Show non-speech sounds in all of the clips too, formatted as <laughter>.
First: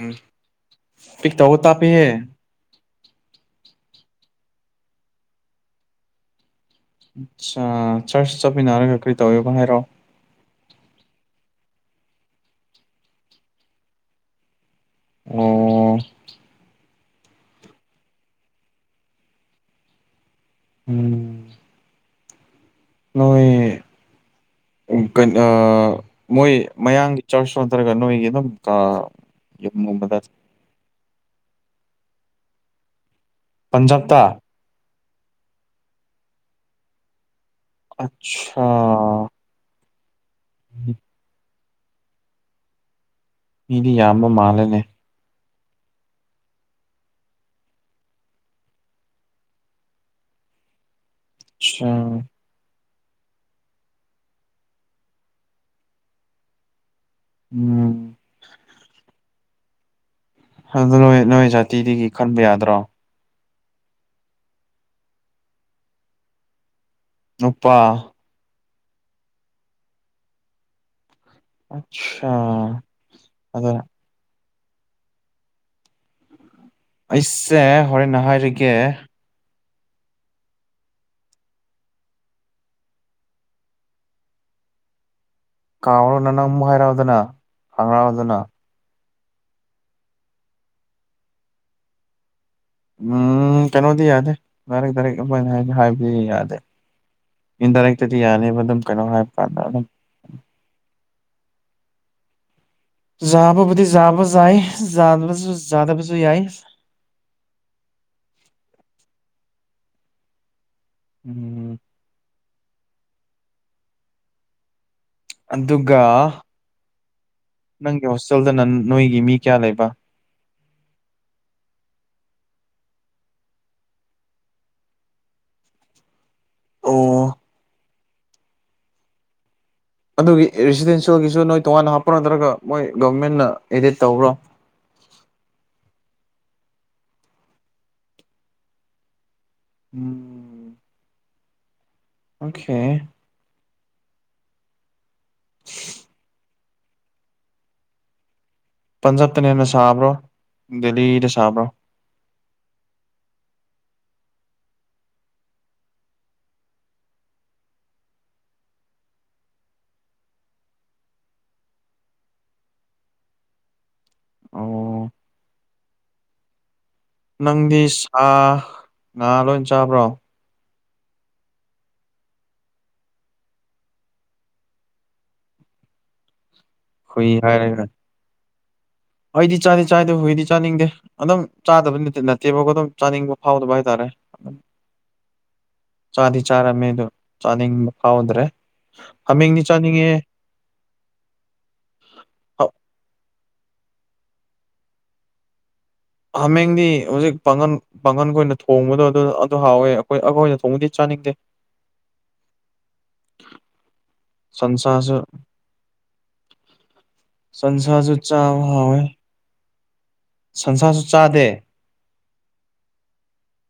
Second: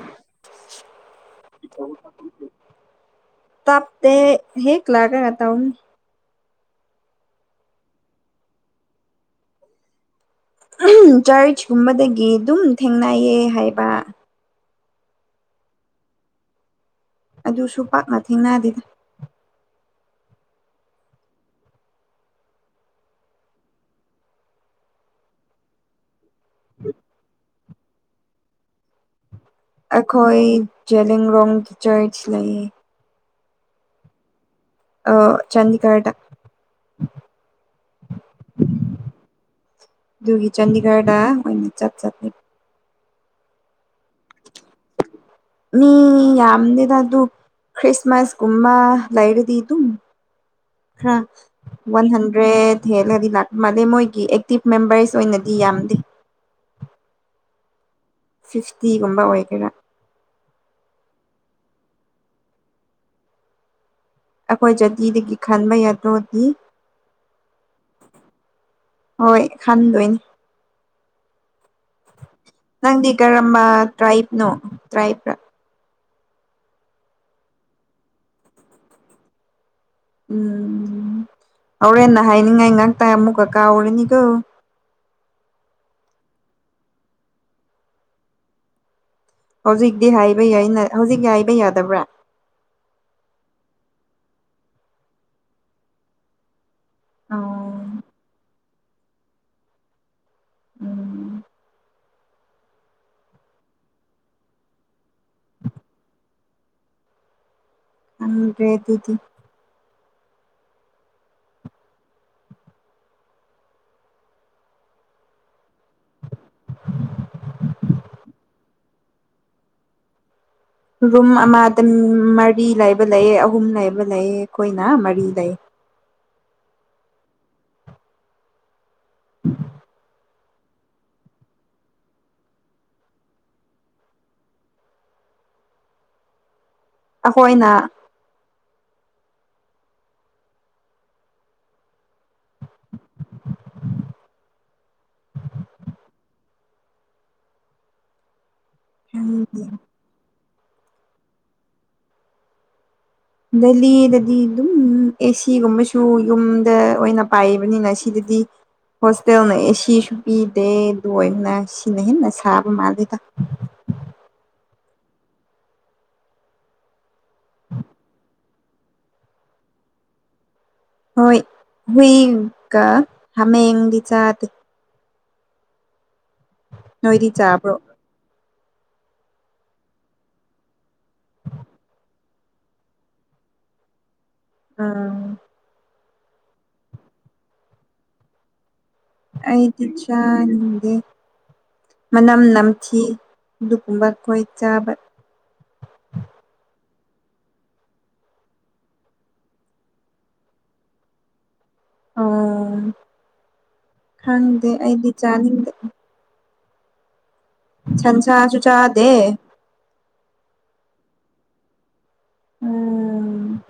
ꯎꯝ ꯄꯤꯛ ꯇꯧꯕ ꯇꯥꯄꯦꯍꯦ ꯇꯥꯞꯇꯦ ꯍ ꯀ ꯂꯒꯦ ꯑ ꯇ ꯑꯆꯥ ꯆꯔꯆ ꯆꯠꯃꯤꯟꯅꯔꯒ ꯀꯔꯤ ꯇꯧꯋꯦꯕ ꯍꯥꯏꯔꯣꯑꯣ ꯆꯔꯆꯀꯨꯝꯕꯗꯒꯤ ꯑꯗꯨꯝ ꯊꯦꯡꯅꯌꯦ ꯍꯥꯏꯕ ꯑꯣ ꯑꯗꯨꯁꯨ ꯄꯥꯛꯅ ꯊꯦꯡꯅꯗꯤꯗ ꯎꯝ ꯅꯣꯏ ꯀꯩꯅ ꯃꯣꯏ ꯃꯌꯥꯡꯒꯤ ꯏ ꯆꯁꯨꯗꯔꯒ ꯅꯣꯏ ꯌꯦ ꯑꯗꯨꯝ ꯀ ꯑꯩꯈꯣꯏ ꯖꯔꯣꯡ ꯆꯔꯆ ꯂꯩ ꯄꯟꯖꯥꯞꯇ ꯑ ꯆꯗꯤꯤꯒꯗ ꯑꯆꯥꯥ ꯑꯗꯨꯒꯤ ꯆꯥꯟꯗꯤꯒꯔꯗ ꯑꯣꯏꯅ ꯆꯠ ꯆꯠꯂꯤ ꯃꯤꯗꯤ ꯌꯥꯝꯕ ꯃꯥꯜꯂꯅꯦ ꯃꯤ ꯌꯥꯝꯗꯦꯗ ꯑꯗꯨꯨ ꯈ꯭ꯔꯤꯁꯃꯁ ꯀꯨꯨꯝꯃ ꯂꯔꯦꯗꯤ ꯇꯨꯡ ꯍꯥ ꯑꯆꯥ ꯋꯥꯟ ꯍꯟꯗ꯭ꯔꯦꯠ ꯍꯦꯜꯂꯗꯤ ꯂꯥꯛꯄ ꯃꯥꯜꯂꯦ ꯃꯣꯏꯒꯤ ꯑꯦꯛꯇꯤꯞ ꯃꯦꯝꯕꯔꯁ ꯑꯣꯏꯅꯗꯤ ꯌꯥꯝꯗꯦ ꯎꯝ ꯐꯤꯐꯇꯤꯒꯨꯝꯕ ꯑꯣꯏꯒꯦꯔꯥ ꯑꯗꯨ ꯅꯣꯏ ꯅꯣꯏ ꯖꯥꯇꯤꯗꯒꯤ ꯈꯟꯕ ꯌꯥꯗ꯭ꯔꯣ ꯑꯩꯈꯣꯏ ꯖꯥꯇꯤꯗꯒꯤ ꯈꯟꯕ ꯌꯥꯗꯧꯗꯤ ꯅꯨꯄꯥ ꯍꯣꯏ ꯈꯟꯗꯣꯏꯅꯤ ꯑꯠꯆꯥ ꯅꯪꯗꯤ ꯀꯔꯝꯕ ꯑꯗꯨ ꯇ꯭ꯔꯥꯏꯞꯅꯣ ꯇ꯭ꯔꯥꯏꯞ ꯑꯩꯁꯦ ꯍꯣꯔꯦꯟꯦꯟ ꯍꯥꯏꯔꯒꯦ ꯎꯝ ꯍꯣꯔꯦꯟꯅ ꯍꯥꯏꯅꯤꯡꯉꯥꯏ ꯉꯥꯛꯇ ꯑꯃꯨꯛꯀ ꯀꯥꯎꯔꯅꯤꯀꯣ ꯀꯥꯎꯔꯣꯅ ꯅꯪ ꯑꯃꯨꯛ ꯍꯥꯏꯔꯛꯑꯣꯗꯅ ꯍꯪꯉꯛꯑꯣꯗꯅ ꯍꯧꯖꯤꯛꯇꯤ ꯍꯥꯏꯕ ꯌꯥꯏ ꯍꯧꯖꯤꯛꯇꯤ ꯍꯥꯏꯕ ꯌꯥꯗꯕ꯭ꯔꯥ ꯎꯝ ꯀꯩꯅꯣꯗꯤ ꯌꯥꯗꯦ ꯂꯔꯤꯛ ꯇꯥꯔꯤꯛ ꯑꯃꯅ ꯍꯥꯏ ꯍꯥꯏꯕꯗꯤ ꯌꯥꯗꯦ ꯑꯣ ꯏꯟꯗꯥꯏꯔꯦꯛꯇꯗꯤ ꯌꯥꯅꯤꯕ ꯑꯗꯨꯝ ꯀꯩꯅꯣ ꯍꯥꯏꯕ ꯀꯥꯟꯗ ꯑꯗꯨꯝ ꯎꯝ ꯌꯥꯥꯕꯕꯨꯗꯤ ꯌꯥꯥꯕ ꯌꯥꯏꯁꯨ ꯌꯥꯥꯗꯕꯁꯨ ꯌꯥꯏ ꯉꯝꯗ꯭ꯔꯦ ꯑꯗꯨꯗꯤ ꯎꯝ ꯑꯗꯨꯒ ꯅꯪ ꯍꯣꯁꯇꯦꯜꯗ ꯅ ꯅꯣꯏꯒꯤ ꯃꯤ ꯀꯌꯥ ꯂꯩꯕ ꯔꯨꯝ ꯑꯃꯗ ꯃꯔꯤ ꯂꯩꯕ ꯂꯩꯌꯦ ꯑꯍꯨꯝ ꯂꯩꯕ ꯂꯩꯌꯦ ꯑꯩꯈꯣꯏꯅ ꯃꯔꯤ ꯂꯩ ꯑꯣ <inaudible> ꯑꯗꯨꯒꯤ ꯔꯤꯁꯤꯗꯦꯟꯁꯤꯌꯦꯜꯒꯤꯁꯨ ꯅꯣꯏ ꯇꯣꯉꯥꯟꯅ ꯍꯥꯞꯄ ꯅꯠꯇ꯭ꯔꯒ ꯃꯣꯏ ꯒꫭꯕꯔꯃꯦꯟꯅ ꯑꯦꯗꯤꯠ ꯇꯧꯕ꯭ꯔꯣ ꯑꯩꯈꯣꯏꯅ ꯎꯝ ꯑꯣꯀꯦ <unintelligible> ꯄꯟꯖꯥꯕꯇꯅ ꯍꯦꯟꯅ ꯁꯥꯕ꯭ꯔꯣ ꯗꯦꯜꯂꯤꯗ ꯁꯥꯕ꯭ꯔꯣ ꯗꯦꯜꯂꯤꯗꯗꯤ ꯑꯗꯨꯝ ꯑꯦꯁꯤꯒꯨꯝꯕꯁꯨ ꯌꯨꯝꯗ ꯑꯣꯏꯅ ꯄꯥꯏꯕꯅꯤꯅ ꯁꯤꯗꯗꯤ ꯍꯣꯁꯇꯦꯜꯅ ꯑꯦꯁꯤꯁꯨ ꯄꯤꯗꯦ ꯑꯗꯨꯅ ꯁꯤꯅ ꯍꯦꯟꯅ ꯁꯥꯕ ꯃꯥꯜꯂꯤꯗ ꯑꯣ ꯅꯪꯗꯤ ꯁꯥ ꯉꯥ ꯂꯣꯏ ꯆꯥꯕ꯭ꯔꯣ ꯍꯣꯏ ꯍꯨꯏꯒ ꯍꯥꯃꯦꯡꯗꯤ ꯆꯥꯗꯦ ꯅꯣꯏꯗꯤ ꯍꯨꯏ ꯆꯥꯕ꯭ꯔꯣ ꯍꯥꯏꯔꯦꯅ ꯑꯩꯗꯤ ꯆꯥꯗꯤ ꯆꯥꯏ ꯗꫭ ꯍꯨꯏꯗꯤ ꯆꯥꯅꯤꯡꯗꯦ ꯑꯗꯨꯝ ꯆꯥꯗꯕꯠꯇꯦ ꯅꯠꯇꯦꯕ ꯑꯗꯨꯝ ꯆꯥꯅꯤꯡꯕ ꯐꯥꯎꯗꯕ ꯍꯥꯏꯇꯥꯔꯦ ꯎꯝ ꯆꯥꯗꯤ ꯆꯥꯔꯝꯃꯤ ꯗꯨ ꯆꯥꯅꯤꯡꯕ ꯐꯥꯎꯗ꯭ꯔꯦ ꯍꯥꯃꯦꯡꯗꯤ ꯑꯩꯗꯤ ꯆꯥꯅꯤꯡꯉꯦ ꯆꯥꯅꯤꯡꯗꯦ ꯃꯅꯝ ꯍ ꯅꯝꯊꯤ ꯑꯗꯨꯒꯨꯝꯕ ꯑꯩꯈꯣꯏ ꯆꯥꯕ ꯍꯥꯃꯦꯡꯗꯤ ꯍꯧꯖꯤꯛ ꯄꯥꯡꯒꯟ ꯄꯥꯡꯒꯟꯈ ꯑꯣꯏꯅ ꯊꯣꯡꯕꯗꯣ ꯑꯗꯨ ꯑꯗꯨ ꯍꯥꯎꯋꯦ ꯑꯩꯈꯣꯏ ꯑꯩꯒꯣꯏ ꯑꯣꯏꯅ ꯊꯣꯡꯕꯗꯤ ꯆꯥꯅꯤꯡꯗꯦ ꯑꯣ ꯈꯪꯗꯦ ꯑꯩꯗꯤ ꯁꯟꯁꯥꯁꯨ ꯆꯥꯅꯤꯡꯗꯦ ꯁꯟꯁꯥꯁꯨ ꯁꯟꯁꯥ ꯁꯨ ꯆꯥꯕ ꯍꯥꯎꯋꯦ ꯆꯥꯗꯦ ꯁꯟꯁꯥꯁꯨ ꯆꯥꯗꯦ ꯎꯝ <inaudible>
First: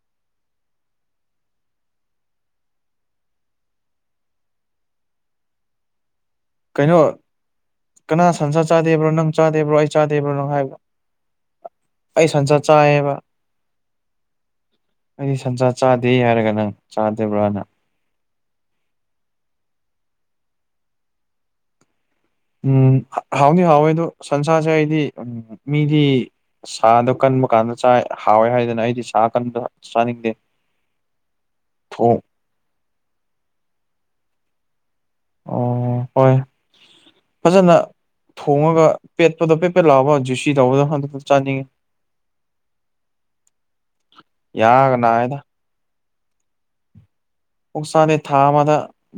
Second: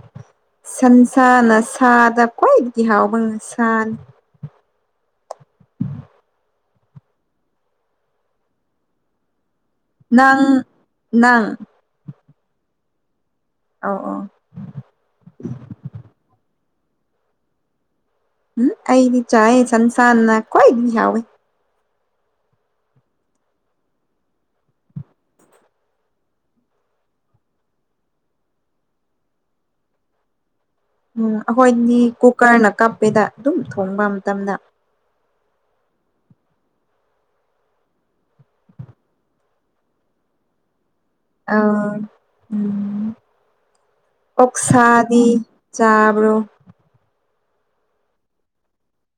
ꯁꯟꯁꯥꯅ ꯁꯥꯗ ꯈ꯭ꯋꯥꯏꯗꯒꯤ ꯍꯥꯎꯕꯅ ꯁꯥꯅꯤ ꯀꯩꯅꯣ ꯀꯅꯥ ꯁꯟꯁꯥ ꯆꯥꯗꯦꯕ꯭ꯔꯣ ꯅꯪ ꯆꯥꯗꯦꯕ꯭ꯔꯣ ꯑꯩ ꯆꯥꯗꯦꯕꯅꯣ ꯅꯪ ꯍꯥꯏꯕ ꯅꯪ ꯑꯩ ꯁꯟꯆꯠ ꯆꯥꯏꯌꯦꯕ ꯑꯥꯎ ꯑꯧ ꯑꯩꯗꯤ ꯁꯟꯁꯥ ꯆꯥꯗꯦ ꯍꯥꯏꯔꯒ ꯅꯪ ꯆꯥꯗꯕ꯭ꯔꯥꯅ ꯎꯝ ꯑꯩꯗꯤ ꯆꯥꯏꯦ ꯁꯟꯁꯥꯅ ꯈ꯭ꯋꯥꯏꯗꯤ ꯌꯥꯎꯋꯦ ꯎꯝ ꯍꯥꯎꯗꯤ ꯍꯥꯎꯋꯦ ꯑꯗꯣ ꯁꯟꯁꯥꯔꯁꯦ ꯑꯩꯗꯤ ꯎꯝ ꯃꯤꯗꯤ ꯁꯥꯗꯣ ꯀꯟꯕ ꯀꯥꯟꯗ ꯆ ꯍꯥꯎꯋꯦ ꯍꯥꯏꯗꯅ ꯑꯩꯗꯤ ꯁꯥ ꯀꯟꯕꯣ ꯆꯥꯅꯤꯡꯗꯦ ꯎꯝ ꯑꯩꯈꯣꯏꯅꯤ ꯊꯣꯡ ꯀꯨꯀꯔꯅ ꯀꯞꯄꯦꯗ ꯑꯗꯨꯝ ꯊꯣꯡꯕ ꯃꯇꯝꯗ ꯑꯣ ꯍꯣꯏ ꯐꯖꯅ ꯊꯣꯡꯉꯒ ꯄꯦꯠꯄꯗꯣ ꯄꯦꯠꯄꯦꯠꯂꯥꯛꯑꯒ ꯖꯨꯁꯤ ꯇꯧꯕꯗꫭ ꯑꯍꯗꯨꯗꫭ ꯑ ꯎꯝ ꯌꯥꯒ ꯑꯣꯛꯁꯥꯗꯤ ꯅꯥꯏꯗ ꯆꯥꯕ꯭ꯔꯣ ꯑꯣꯛꯁꯥꯅꯦ ꯊꯥ ꯑꯃꯗ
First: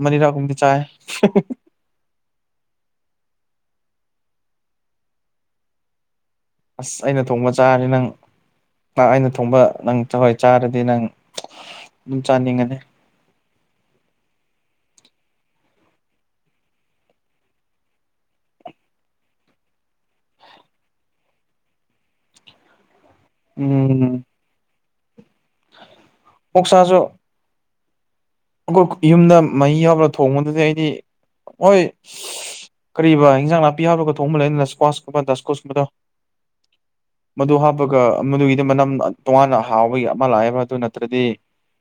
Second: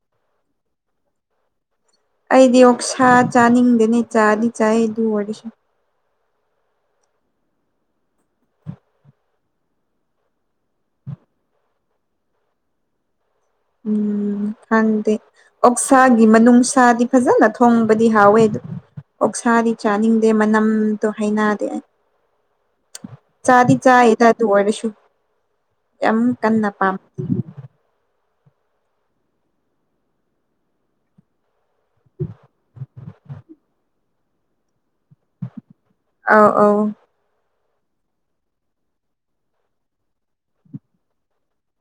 ꯃꯅꯤꯔꯛꯒꯨꯝꯕꯗꯤ ꯆꯥꯏ ꯑꯩꯗꯤ ꯑꯣꯛꯁꯥ ꯆꯥꯅꯤꯡꯗꯦꯅꯦ ꯆꯥꯗꯤ ꯆꯥꯏ ꯑꯗꯨ ꯑꯣꯏꯔꯁꯨ ꯑꯁ ꯑꯩꯅ ꯊꯣꯡꯕ ꯆꯥꯔꯗꯤ ꯅꯪ ꯅꯥꯛ ꯑꯩꯅ ꯊꯣꯡꯕ ꯅꯪ ꯍꯣꯏ ꯆꯥꯔꯗꯤ ꯅꯪ ꯑꯗꯨꯝ ꯆꯥꯅꯤꯡꯉꯅꯤ ꯎꯝ ꯈꯪꯗꯦ ꯑꯣꯛꯁꯥꯒꯤ ꯃꯅꯨꯡꯅꯨꯡꯁꯥꯗꯤ ꯐꯖꯅ ꯊꯣꯡꯕꯗꯤ ꯍꯥꯎꯋꯦ ꯑꯗꯨ ꯑꯣꯛꯁꯥꯗꯤ ꯆꯥꯅꯤꯡꯗꯦ ꯃꯅꯝꯗꯣ ꯍꯩꯅꯗꯦ ꯑꯩ꯫ <unintelligible> ꯆꯥꯗꯤ ꯆꯥꯏ ꯎꯝ ꯑꯗꯨ ꯑꯣꯏꯔꯁꯨ ꯌꯥꯝ ꯀꯟꯅ ꯑꯣꯛꯁꯥꯁꯨ ꯄꯥꯝꯗꯦ꯫ <unintelligible> ꯌꯨꯝꯗ ꯃꯍꯤ ꯍꯥꯞꯔ ꯊꯣꯡꯕꯗꯨꯗꯤ ꯑꯩꯗꯤ ꯍꯣꯏ ꯀꯔꯤꯕ ꯏꯟꯖꯥꯡ ꯅꯥꯄꯤ ꯍꯥꯞꯔꯒ ꯊꯣꯡꯕ ꯂꯩꯗꯅ ꯏꯁꯀ꯭ꯋꯥꯁꯀꯨꯝꯕ ꯗꯥꯁꯀꯨꯁ ꯀꯨꯝꯕꯗꯣ ꯑꯧ ꯑꯧ ꯃꯗꯨ ꯍꯥꯞꯄꯒ ꯃꯗꯨꯒꯤꯗꯤ ꯃꯅꯝ ꯇꯣꯉꯥꯟꯅ ꯍꯥꯎꯕꯒꯤ ꯑꯃ ꯂꯥꯛꯑꯦꯕ ꯑꯗꯨ ꯅꯠꯇ꯭ꯔꯗꯤ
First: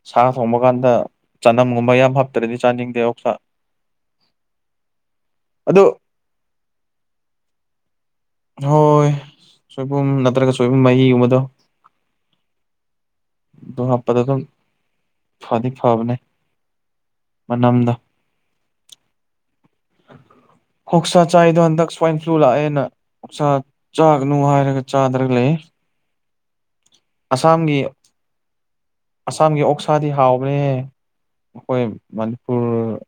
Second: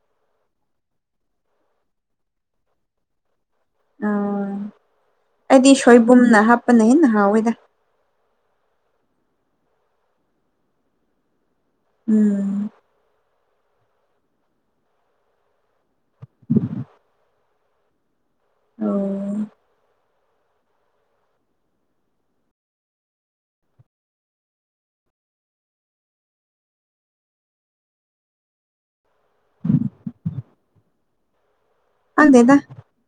ꯁꯥ ꯊꯣꯡꯕ ꯀꯥꯟꯗ ꯆꯅꯝꯒꯨꯝꯕ ꯌꯥꯝ ꯍꯥꯞꯇ꯭ꯔꯗꯤ ꯆꯥꯅꯤꯡꯗꯦ ꯑꯣꯛꯁꯥ꯫ ꯎ ꯑꯩꯗꯤ ꯑꯗꯨ ꯁꯣꯏꯕꯨꯝꯅ ꯍꯥꯞꯄꯅ ꯍꯦꯟꯅ ꯍꯥꯎꯏꯗ꯫ ꯍꯣꯏ ꯁꯣꯏꯕꯨꯝ ꯅꯠꯇ꯭ꯔꯒ ꯁꯣꯏꯕꯨꯝ ꯃꯍꯤꯒꯨꯝꯕꯗꯣ ꯎꯝ ꯗꯣ ꯍꯥꯞꯄꯗꯣꯀꯣ ꯐꯗꯤ ꯐꯕꯅꯦ꯫ <unintelligible> ꯃꯅꯝꯗ <unintelligible> ꯍꯣꯛꯁꯥ ꯆꯥꯏꯗꯣ ꯍꯟꯗꯛ ꯁ꯭ꯋꯥꯏꯟ ꯐ꯭ꯂꯨ ꯂꯥꯛꯑꯦꯅ ꯁꯥꯥ ꯆꯥꯛꯅꯨ ꯍꯥꯏꯔꯒ ꯆꯥꯗ꯭ꯔꯒ ꯂꯩ ꯑꯁꯥꯝꯒꯤ ꯑꯁꯥꯝꯒꯤ ꯑꯣꯛꯁꯥꯗꯤ ꯍꯥꯎꯕꯅꯦ ꯃꯈꯣꯏ ꯈꯪꯗꯦꯗ ꯃꯅꯤꯄꯨꯔ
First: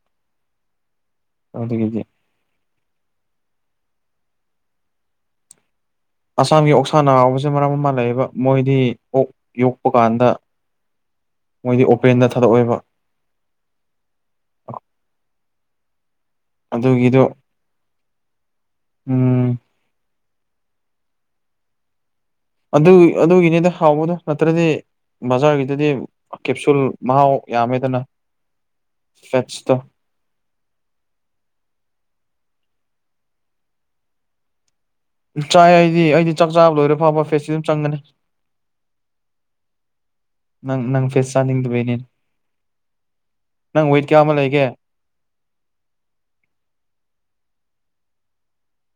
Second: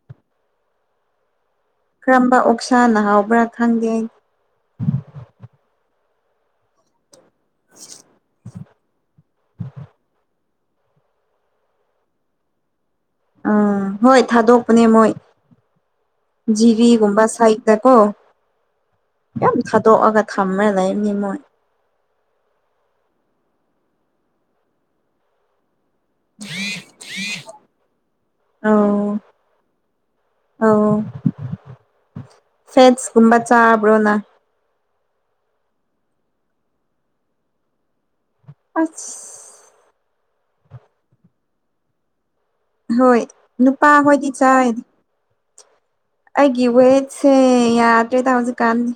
ꯑꯗꯨꯒꯤꯗꯤ ꯀꯔꯝꯕ ꯑꯣꯛꯁꯥ ꯅ ꯍꯥꯎꯕ꯭ꯔꯥ ꯈꯪꯗꯦ꯫ ꯑꯁꯥꯝꯒꯤ ꯑꯣꯛꯁꯥꯅ ꯍꯥꯎꯕꯁꯦ ꯃꯔꯝ ꯑꯃ ꯂꯩꯌꯦꯕ ꯃꯣꯏꯗꯤ ꯑꯣꯛ ꯌꯣꯛꯄ ꯀꯥꯟꯗ ꯃꯣꯏꯗꯤ ꯑꯣꯄꯦꯟꯗ ꯊꯥꯗꯣꯛꯑꯦꯕ꯫ ꯎꯝ ꯍꯣꯏ ꯊꯥꯗꯣꯛꯄꯅꯦ ꯃꯣꯏ꯫ ꯖꯤꯔꯤꯒꯨꯝꯕ ꯑꯗꯨꯒꯤꯗꯣ ꯁꯥꯏꯇꯗꯀꯣ ꯎꯝ ꯌꯥꯝ ꯊꯥꯗꯣꯛꯑꯒ ꯊꯝꯃ ꯂꯩꯃꯅꯤ ꯃꯣꯏ꯫ ꯑꯗꯨ ꯑꯗꯨꯒꯤꯅꯤꯗ ꯍꯥꯎꯕꯗꯣ ꯅꯠꯇ꯭ꯔꯗꯤ ꯕꯖꯥꯔꯒꯤꯗꯨꯗꯤ ꯀꯦꯞꯁꯨꯜ ꯃꯍꯥꯎ ꯌꯥꯝꯃꯦꯗꯅ ꯑꯧ ꯐꯦꯠꯁꯇꯣ꯫ ꯑꯧ ꯐꯦꯠꯁꯀꯨꯝꯕ ꯆꯥꯕ꯭ꯔꯣ ꯅꯪ? ꯆꯥꯏ ꯑꯩꯗꯤ ꯑꯩꯗꯤ ꯆꯥꯛ ꯆꯥꯕ ꯂꯣꯏꯔ ꯐꯥꯎꯕ ꯐꯦꯠꯁꯇꯤ ꯑꯗꯨꯝ ꯆꯪꯒꯅꯤ꯫ ꯑꯁ! ꯅꯪ ꯅꯪ ꯐꯦꯠꯁ ꯆꯥꯅꯤꯡꯗꯕꯩꯅꯤ꯫ ꯍꯣꯏ ꯅꯪ ꯅꯨꯄꯥ ꯋꯦꯠ ꯀꯌꯥ ꯍꯣꯏꯗꯤ ꯑꯃ ꯂꯩꯒꯦ ꯆꯥꯏ꯫ ꯑꯩꯒꯤ ꯋꯦꯠꯁꯦ ꯌꯥꯗ꯭ꯔꯦꯗ ꯍꯧꯖꯤꯛꯀꯥꯟꯗꯤ꯫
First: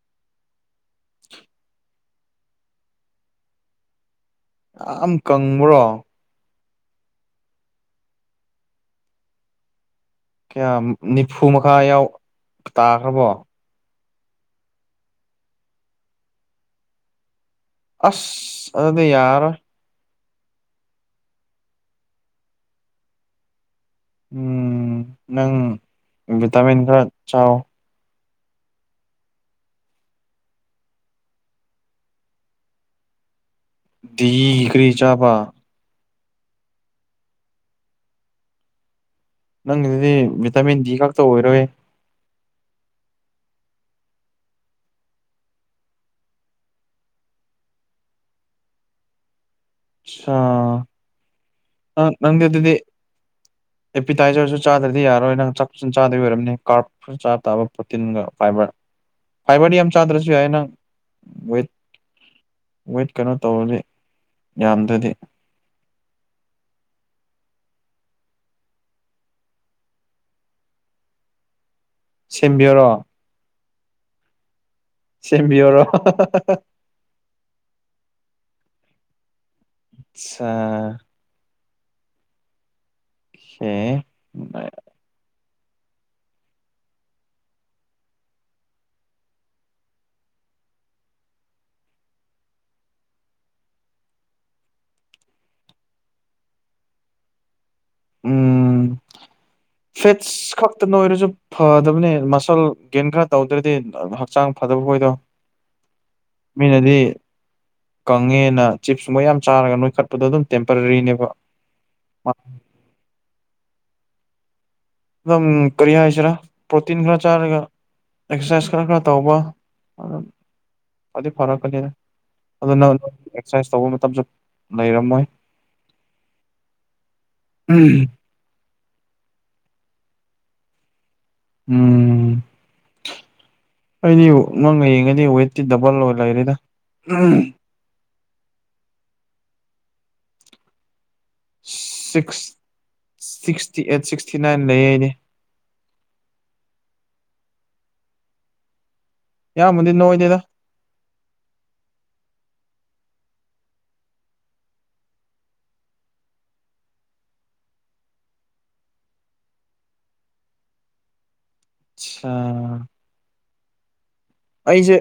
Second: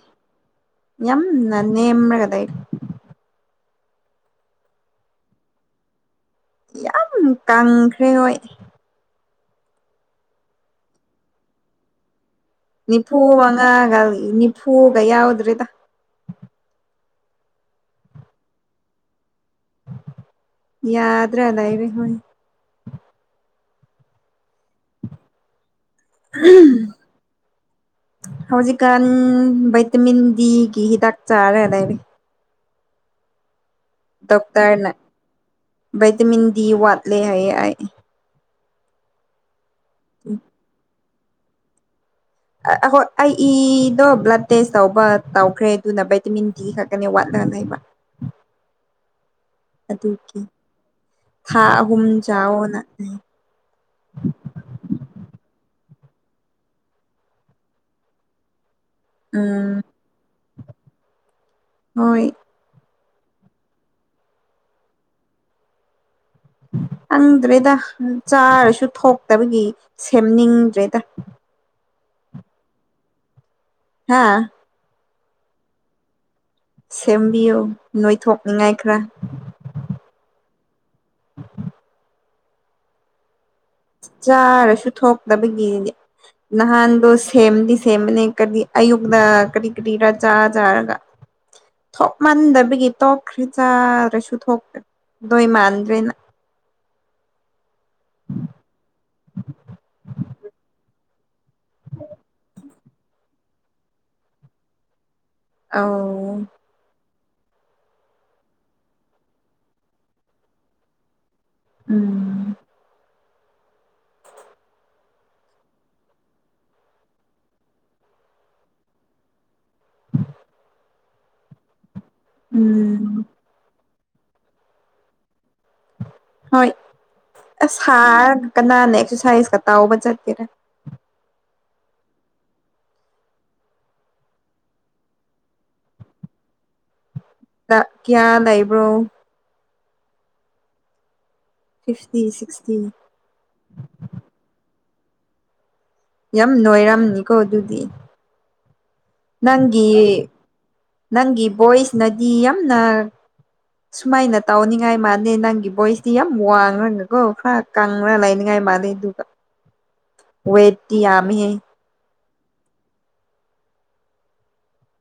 ꯌꯥꯝꯅ ꯅꯦꯝꯔꯒ ꯂꯩ꯫ ꯌꯥꯝ ꯀꯪꯕ꯭ꯔꯣ? ꯌꯥꯝ ꯀꯪꯈ꯭ꯔꯦ ꯍꯣꯏ꯫ ꯀꯌꯥꯝ ꯅꯤꯐꯨ ꯃꯈꯥ ꯌꯧ ꯅꯤꯐꯨ ꯃꯉꯥꯒ ꯅꯤꯐꯨꯒ ꯌꯥꯎꯗ꯭ꯔꯦꯗ꯫ ꯑꯁ! ꯑꯗꯨꯗꯤ ꯌꯥꯔꯔꯣꯏ꯫ ꯌꯥꯗ꯭ꯔꯦ ꯂꯩꯔꯤ ꯍꯣꯏ꯫ ꯎꯝ ꯅꯪ ꯚꯤꯇꯥꯃꯤꯟ ꯈꯔ ꯆꯥꯎ꯫ ꯍꯧꯖꯤꯛꯀꯥꯟ ꯚꯥꯏꯇꯃꯤꯟ ꯗꯤꯒꯤ ꯍꯤꯗꯥꯛ ꯆꯥꯔ ꯂꯩꯕ ꯗꯤ ꯀꯔꯤ ꯗꯣꯛꯇꯔꯅ ꯆꯥꯕ ꯚꯥꯏꯇꯃꯤꯟ ꯗꯤ ꯋꯥꯠꯂꯦ ꯍꯥꯏꯌꯦ ꯑꯩ꯫ ꯅꯪꯒꯤꯗꯨꯗꯤ ꯚꯤꯇꯥꯃꯤꯟ ꯗꯤ ꯈꯛꯇ ꯑꯣꯏꯔꯣꯏ꯫ ꯑꯈꯣꯏ ꯑꯩ ꯏꯗꯣ ꯕ꯭ꯂꯠ ꯇꯦꯁ ꯇꯧꯕ ꯇꯧꯈ꯭ꯔꯦ ꯑꯗꯨꯅ ꯚꯥꯏꯇꯃꯤꯟ ꯗꯤ ꯈꯛꯇꯅꯤ ꯋꯥꯠꯂꯒ ꯂꯩꯕ꯫ ꯑꯗꯨꯒꯤ ꯑꯆꯥꯥ ꯊꯥ ꯑ ꯑꯍꯨꯝ ꯅꯪꯗꯤ ꯑꯗꯨꯗꯤ ꯆꯥꯑꯣꯅ ꯑꯦꯄꯤꯇꯥꯏꯖꯔꯁꯨ ꯆꯥꯗ꯭ꯔꯗꯤ ꯌꯥꯔꯣꯏ ꯅꯪ ꯆꯥꯛ ꯐꯖꯅ ꯆꯥꯗꯕꯩ ꯑꯣꯏꯔꯝꯅꯤ ꯀꯥꯔꯠ ꯐꯠ ꯆꯥꯕ ꯇꯥꯕ ꯄ꯭ꯔꯣꯇꯤꯟꯒ ꯐꯥꯏꯕꯔ ꯎꯝ ꯐꯥꯏꯕꯔꯗꯤ ꯌꯥꯝ ꯆꯥꯗ꯭ꯔꯁꯨ ꯌꯥꯏ ꯅꯪ ꯋꯦꯠ ꯍꯣꯏ ꯋꯦꯠ ꯀꯩꯅꯣ ꯇꯧꯔꯗꯤ ꯌꯥꯝꯗ꯭ꯔꯗꯤ ꯈꯪꯗ꯭ꯔꯦꯗ ꯆꯥꯔꯁꯨ ꯊꯣꯛꯇꯕꯒꯤ ꯁꯦꯝꯅꯤꯡꯗ꯭ꯔꯦꯗ ꯁꯦꯝꯕꯤꯑꯣꯔꯣ ꯍꯥꯥ ꯁꯦꯝꯕꯤꯑꯣꯔꯣ ꯍꯥ ꯍꯥ ꯍꯥ ꯍꯥ ꯍꯥ ꯁꯦꯝꯕꯤꯑꯣ ꯅꯣꯏꯊꯣꯛꯅꯤꯉꯥꯏ ꯈꯔ ꯁꯥ ꯍꯦ ꯆꯥꯔꯁꯨ ꯊꯣꯛꯇꯕꯒꯤ ꯅꯍꯥꯟꯗꯣ ꯁꯦꯝꯗꯤ ꯁꯦꯝꯕꯅꯦ ꯀꯔꯤ ꯑꯌꯨꯛꯗ ꯀꯔꯤ ꯀꯔꯤꯔ ꯆꯥ ꯆꯥꯔꯒ <unintelligible> ꯊꯣꯛ ꯃꯥꯟꯗꯕꯒꯤ ꯇꯣꯛꯈ꯭ꯔꯦ ꯆꯥꯔꯥꯁꯨ ꯊꯣꯛꯇ ꯗꯣꯏ ꯃꯥꯟꯗ꯭ꯔꯦꯅ ꯎꯝ ꯐꯦꯠꯁ ꯈꯛꯇ ꯅꯣꯏꯔꯁꯨ ꯐꯗꯕꯅꯦ ꯃꯁꯜ ꯒꯦꯟ ꯈꯔ ꯇꯧꯗ꯭ꯔꯗꯤ ꯍꯛꯆꯥꯡ ꯐꯗꯕ ꯍꯣꯏꯗꯣ ꯑꯣ ꯃꯤꯅꯗꯤ ꯀꯪꯉꯦꯅ ꯆꯤꯞ ꯌꯥꯝ ꯆꯥꯔꯒ ꯅꯣꯏꯈꯠꯄꯗꯣ ꯑꯗꯨꯝ ꯇꯦꯝꯄꯔꯔꯤꯅꯦꯕ ꯎꯝ ꯑꯥ ꯅꯪ ꯀꯔꯤ ꯍꯥꯏꯁꯤꯔꯥ ꯄ꯭ꯔꯣꯇꯤꯟ ꯈꯔ ꯆꯥꯔꯒ ꯑꯦꯛꯁꯔꯁꯥꯏꯁ ꯈꯔ ꯈꯔ ꯇꯧꯕ ꯑ ꯐꯗꯤ ꯐꯔꯛꯀꯅꯤꯗ ꯑꯗꯨ ꯅꯪ ꯅ ꯎꯝ ꯑꯦꯛꯁꯔꯁꯥꯏꯁ ꯇꯧꯕ ꯃꯇꯝꯁꯨ ꯂꯩꯔꯝꯃꯣꯏ ꯍꯣꯏ ꯑꯁ ꯁꯥꯔꯒ ꯀꯅꯥꯅ ꯑꯦꯛꯁꯔꯁꯥꯏꯁꯀ ꯇꯥꯎꯕ ꯆꯠꯇꯦꯗ ꯎꯝ ꯑꯩꯗꯤ ꯅꯪ ꯌꯦꯡꯉꯗꯤ ꯋꯦꯠꯇꯤ ꯗꯕꯜꯂꯣ ꯂꯩꯔꯦꯗ ꯎꯝ ꯀꯌꯥ ꯂꯩꯕ꯭ꯔꯣ fifty six sixty sixty eight sixty nine ꯂꯩꯌꯦ ꯑꯩꯗꯤ ꯌꯥꯝ ꯂꯣꯏꯔꯝꯅꯤꯀꯣ ꯑꯗꯨꯗꯤ ꯅꯪꯒꯤ ꯌꯥꯝꯕꯨꯗꯤ ꯅꯣꯏꯗꯦꯗ ꯅꯪꯒꯤ ꯕꯣꯏꯁꯅꯗꯤ ꯌꯥꯝꯅ ꯁꯨꯃꯥꯏꯅ ꯇꯧꯅꯤꯡꯉꯥꯏ ꯃꯥꯅꯦ ꯅꯪꯒꯤ ꯚꯣꯏꯁꯇꯤ ꯌꯥꯝ ꯋꯥꯡꫪꯒꯀꯣ ꯈꯔ ꯀꯪꯅ ꯂ ꯂꯩꯅꯤꯡ ꯉꯥꯏ ꯃꯥꯂꯦ ꯑꯗꯨꯒ <inaudible> ꯋꯦꯠꯇꯤ ꯌꯥꯝꯃꯤ ꯑꯁꯥ ꯑꯩꯁꯦ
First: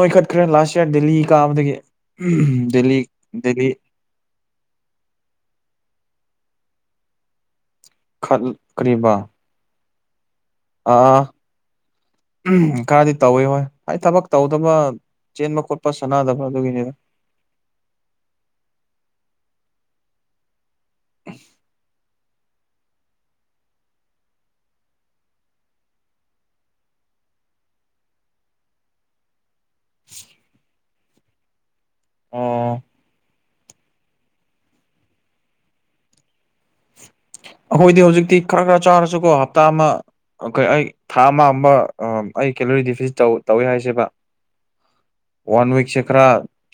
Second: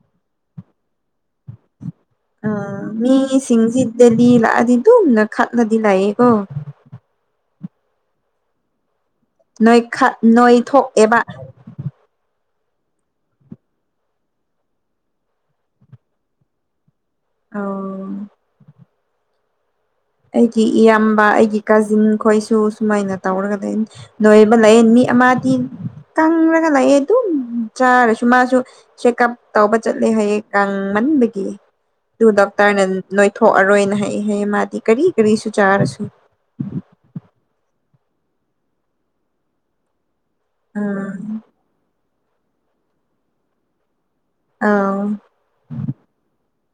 ꯅꯣꯏꯈꯠꯈ꯭ꯔꯦ ꯂꯥꯁ ꯏꯌꯥꯔ ꯗꯦꯜꯂꯤ ꯀꯥꯕꯗꯒꯤ ꯎꯝ ꯗꯦꯜꯂꯤ ꯗꯦꯜꯂꯤ ꯃꯤꯁꯤꯡꯁꯤ ꯗꯦꯂꯤ ꯂꯥꯛꯑꯗꯤ ꯇꯨꯝ ꯅꯣꯏꯈꯠꯂꯗꯤ ꯂꯩꯑꯦꯀꯣ ꯈꯠ ꯈ꯭ꯔꯤꯕ ꯅꯣꯏ ꯈꯠ ꯅꯣꯏ ꯑꯥ ꯎꯝ ꯈꯔꯗꯤ ꯇꯧꯋꯤ ꯍꯣꯏ ꯑꯩ ꯊꯕꯛ ꯇꯧꯗꯕ ꯆꯦꯟꯕ ꯈꯣꯠꯄ ꯁꯥꯟꯅꯗꯕ ꯑꯗꯨꯒꯤꯅꯤꯗ ꯑꯧ ꯑꯩꯒꯤ ꯏꯌꯥꯝꯕ ꯑꯩꯒꯤ ꯀꯥꯖꯤꯟ ꯈꯣꯏꯁꯨ ꯁꯨꯃꯥꯏꯅ ꯇꯧꯔꯒ ꯅꯩꯕꯅꯤ ꯅꯣꯏꯕ ꯂꯩꯑꯦ ꯃꯤ ꯑꯃꯗꯤ ꯀꯪꯔꯒ ꯂꯥꯛꯑꯦ ꯑꯗꯨꯝ ꯆꯥꯔꯁꯨ ꯃꯥꯁꯨ ꯆꯦꯛꯑꯞ ꯇꯧꯕ ꯆꯠꯂꯦ ꯍꯥꯏꯌꯦ ꯀꯪꯃꯟꯕꯒꯤ ꯑꯗꯨ ꯑꯣ ꯗꯣꯛꯇꯔꯅ ꯅꯣꯏ ꯊꯣꯛꯑꯔꯣꯏꯅ ꯍꯥꯏꯌꯦ ꯍꯥꯏꯌꯦ ꯃꯥꯗꯤ ꯀꯔꯤ ꯀꯔꯤꯁꯨ ꯆꯥꯔꯁꯨ ꯑꯩꯈꯣꯏꯗꯤ ꯍꯧꯖꯤꯛꯇꯤ ꯈꯔ ꯈꯔ ꯆꯥꯔꯁꯨꯀꯣ ꯍꯞꯇꯥ ꯑꯃ ꯀ ꯎꯝ ꯊꯥ ꯑꯃ ꯑꯃ ꯑꯩ ꯀꯦꯂꯣꯔꯤ ꯗꯤ ꯐꯤꯖ ꯇꯧ ꯇꯧꯏꯦ ꯍꯥꯏꯁꯦꯕ ꯑꯧ ꯋꯥꯟ ꯋꯤꯛꯁꯦ ꯈꯔ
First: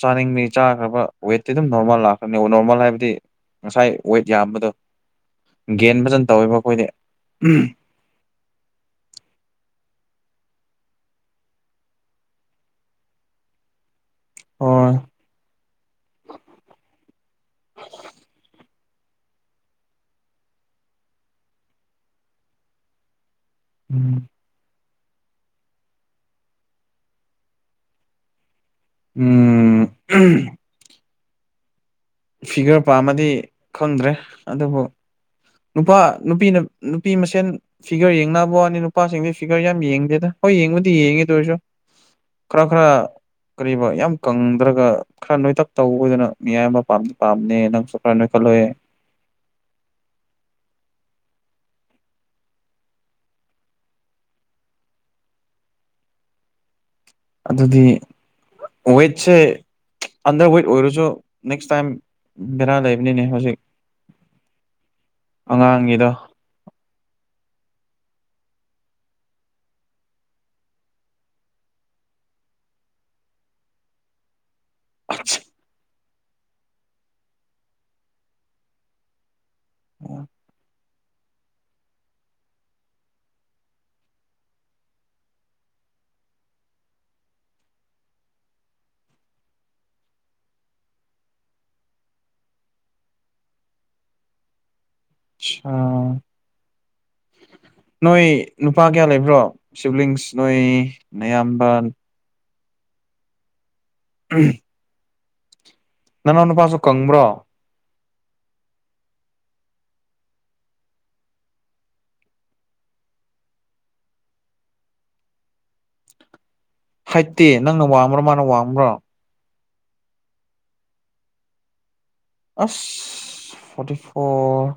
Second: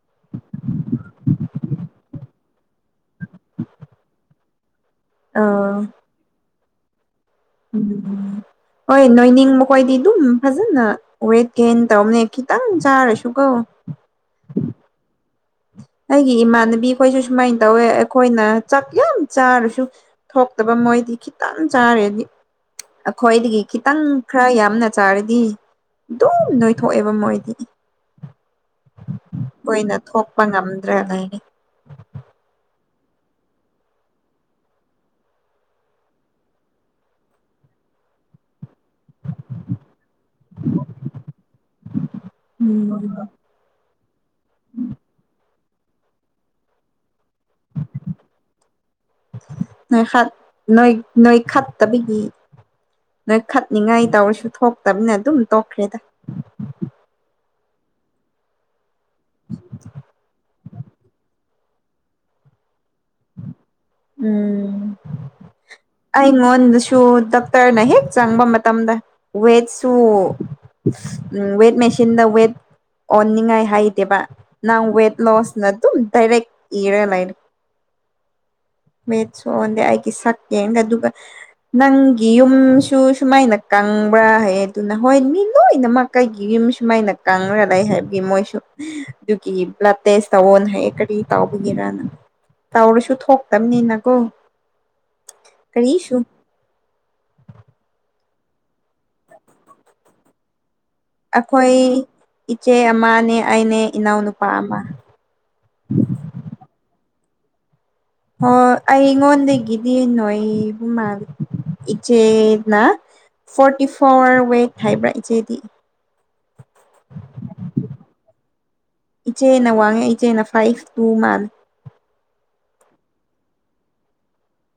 ꯆꯥꯅꯤꯡꯅꯤ ꯆꯥꯈ꯭ꯔꯕ ꯋꯦꯠꯇꯤ ꯑꯗꯨꯝ ꯅꯣꯔꯃꯦꯜ ꯂꯥꯛꯈ꯭ꯔꯅꯤ ꯅꯣꯔꯃꯦꯜ ꯍꯥꯏꯕꯗꯤ ꯉꯁꯥꯏ ꯋꯦꯠ ꯌꯥꯝꯕꯗꯣ ꯑꯥꯎ ꯒꯦꯟ ꯐꯖꯅ ꯇꯧꯋꯤ ꯃꯈꯣꯏꯗꯤ ꯎꯝ ꯍꯣꯏ ꯅꯣꯏꯅꯤꯡ ꯃꯈꯣꯏꯗꯤ ꯑꯗꯨꯝ ꯐꯖꯅ ꯋꯠ ꯦꯟ ꯇꯧ ꯑ ꯀꯈꯤ ꯇ ꯆꯥꯔꯦꯁꯨꯨ ꯀꯧ ꯑꯣ ꯑꯩꯒꯤ ꯏꯃꯥꯟꯅꯕꯤꯈꯣꯏꯁꯨ ꯁꯨꯃꯥꯏꯅ ꯇꯧꯋꯦ ꯑꯩꯈꯣꯏꯅ ꯆꯥꯛ ꯌꯥꯝ ꯆꯥꯔꯁꯨ ꯊꯣꯛꯇꯕ ꯃꯣꯏꯗꯤ ꯈꯤꯇꯪ ꯆꯥꯔꯦꯗꯤ ꯑꯩꯈꯣꯏꯗꯒꯤ ꯈꯤꯇꯪ ꯎꯝ ꯈꯔ ꯌꯥꯝꯅ ꯆꯥꯔꯗꯤ ꯑꯗꯨꯝ ꯅꯣꯏꯊꯣꯛꯑꯦꯕ ꯃꯣꯏꯗꯤ ꯎꯝ ꯑꯣꯏꯅ ꯊꯣꯛꯄ ꯉꯝꯗ꯭ꯔꯦꯅ ꯐꯤꯒꯔ ꯄꯥꯝꯃꯗꯤ ꯈꯪꯗ꯭ꯔꯦ ꯑꯗꯨꯕꯨ ꯅꯨꯄꯥ ꯅꯨꯄꯤꯅ ꯅꯨꯄꯤ ꯃꯁꯦꯟ ꯐꯤꯒꯔ ꯌꯦꯡꯅꯕ ꯋꯥꯅꯤ ꯅꯨꯄꯥꯁꯤꯡꯗꯤ ꯐꯤꯒꯔ ꯌꯥꯝ ꯌꯦꯡꯗꯦꯗ ꯍꯣꯏ ꯌꯦꯡꯕꯨꯗꯤ ꯌꯦꯡꯉꯦꯗ ꯑꯣꯏꯔꯁꯨ ꯈꯔ ꯈꯔ ꯎꯝ ꯀꯔꯤꯕ ꯌꯥꯝ ꯀꯪꯗ꯭ꯔꯒ ꯈꯔ ꯅꯣꯏꯇꯛ ꯇꯧꯕꯗꯨꯅ ꯃꯤꯌꯥꯝꯅ ꯄꯥꯝꯕꯅꯦ ꯅꯪꯁꯨ ꯈꯔ ꯅꯣꯏꯈꯠꯂꯨꯍꯦ ꯅꯣꯏꯈꯠ ꯅꯣꯏꯈꯠꯇꯕꯒꯤ ꯅꯣꯏꯈꯠꯅꯤꯉꯥꯏ ꯇꯧꯔꯁꯨ ꯊꯣꯛꯇꯕꯅꯦ ꯑꯗꯨꯝ ꯇꯣꯛꯈ꯭ꯔꯦꯗ ꯑꯗꯨꯗꯤ ꯋꯦꯠꯁꯦ ꯑꯟꯗ꯭ꯔ ꯋꯦꯠ ꯑꯣꯏꯔꯁꯨ ꯅꯦꯛꯁ ꯇꯥꯏꯝ ꯕꯦꯔꯥ ꯂꯩꯕꯅꯤꯅꯦ ꯍꯧꯖꯤꯛ ꯎꯝ ꯑꯉꯥꯡꯒꯤꯗꯣ ꯑꯩꯉꯣꯟꯗꯁꯨ ꯗꯣꯛꯇꯔꯅ ꯍꯦꯛ ꯆꯪꯕ ꯃꯇꯝꯗ ꯋꯦꯠꯁꯨ ꯎꯝ ꯋꯦꯠ ꯃꯦꯆꯤꯟꯗ ꯋꯦꯠ ꯑꯣꯟꯅꯤꯡꯉꯥꯏ ꯍꯥꯏꯗꯦꯕ ꯅꯪ ꯋꯦꯠ ꯂꯣ꯭ꯁꯅ ꯑꯗꯨꯝ ꯗꯥꯏꯔꯦꯛ ꯏꯔꯒ ꯂꯩꯅꯤ ꯋꯦꯠꯁꯨ ꯑꯣꯟꯗꯦ ꯑꯩꯒꯤ ꯁꯛꯌꯦꯡꯉꯦ ꯑꯗꯨꯒ ꯅꯪꯒꯤ ꯌꯨꯝꯁꯨ ꯁꯨꯃꯥꯏꯅ ꯀꯪꯕ꯭ꯔꯥ ꯍꯥꯏ ꯑꯗꯨꯅ ꯍꯣꯏ ꯃꯤ ꯂꯣꯏꯅꯃꯛ ꯀꯩꯒꯤ ꯌꯨꯝ ꯁꯨꯃꯥꯏꯅ ꯀꯪꯔꯒ ꯂꯩ ꯍꯥꯏꯕꯒꯤ ꯃꯣꯏꯁꯨ ꯑꯗꯨꯒꯤ ꯕ꯭ꯂꯠ ꯇꯦꯁ ꯇꯧꯑꯣꯅ ꯍꯥꯏꯌꯦ ꯀꯔꯤ ꯇꯧꯕꯒꯤꯔꯅ ꯇꯧꯔꯁꯨ ꯊꯣꯛ ꯇꯝꯅꯤꯅ ꯀꯣ ꯑꯥ ꯅꯣꯏ ꯅꯨꯄꯥ ꯀꯌꯥ ꯂꯩꯕ꯭ꯔꯣ ꯁꯤꯕ꯭ꯂꯤꯡꯁ ꯅꯣꯏ ꯅꯌꯥꯝꯕ ꯑꯩꯈꯣꯏ ꯏꯆꯦ ꯑꯃꯅꯦ ꯑꯩꯅꯦ ꯏꯅꯥꯎꯅꯨꯄꯥ ꯑꯃ ꯅꯅꯥꯎ ꯅꯨꯄꯥꯁꯨ ꯀꯪꯕ꯭ꯔꯣ ꯍꯣꯏ ꯑꯩ ꯑꯩꯉꯣꯟꯗꯒꯤꯗꯤ ꯅꯣꯏꯕ ꯃꯜꯂꯤ ꯏꯆꯦꯅ ꯐꯣꯔꯇꯤ ꯐꯣꯔ ꯋꯦꯠ ꯍꯥꯏꯕ꯭ꯔꯥ ꯏꯆꯦꯗꯤ ꯍꯥꯏꯇꯤ ꯅꯪꯅ ꯋꯥꯡꯕ꯭ꯔꯣ ꯃꯥꯅ ꯋꯥꯡꯕ꯭ꯔꯣ ꯏꯆꯦꯅ ꯋꯥꯡꯉꯤ ꯏꯆꯦꯅ ꯐꯥꯏꯚ ꯇꯨ ꯃꯥꯟ ꯑ꯭ꯁ ꯐꯣꯔꯇꯤ ꯐꯣ꯭ꯔ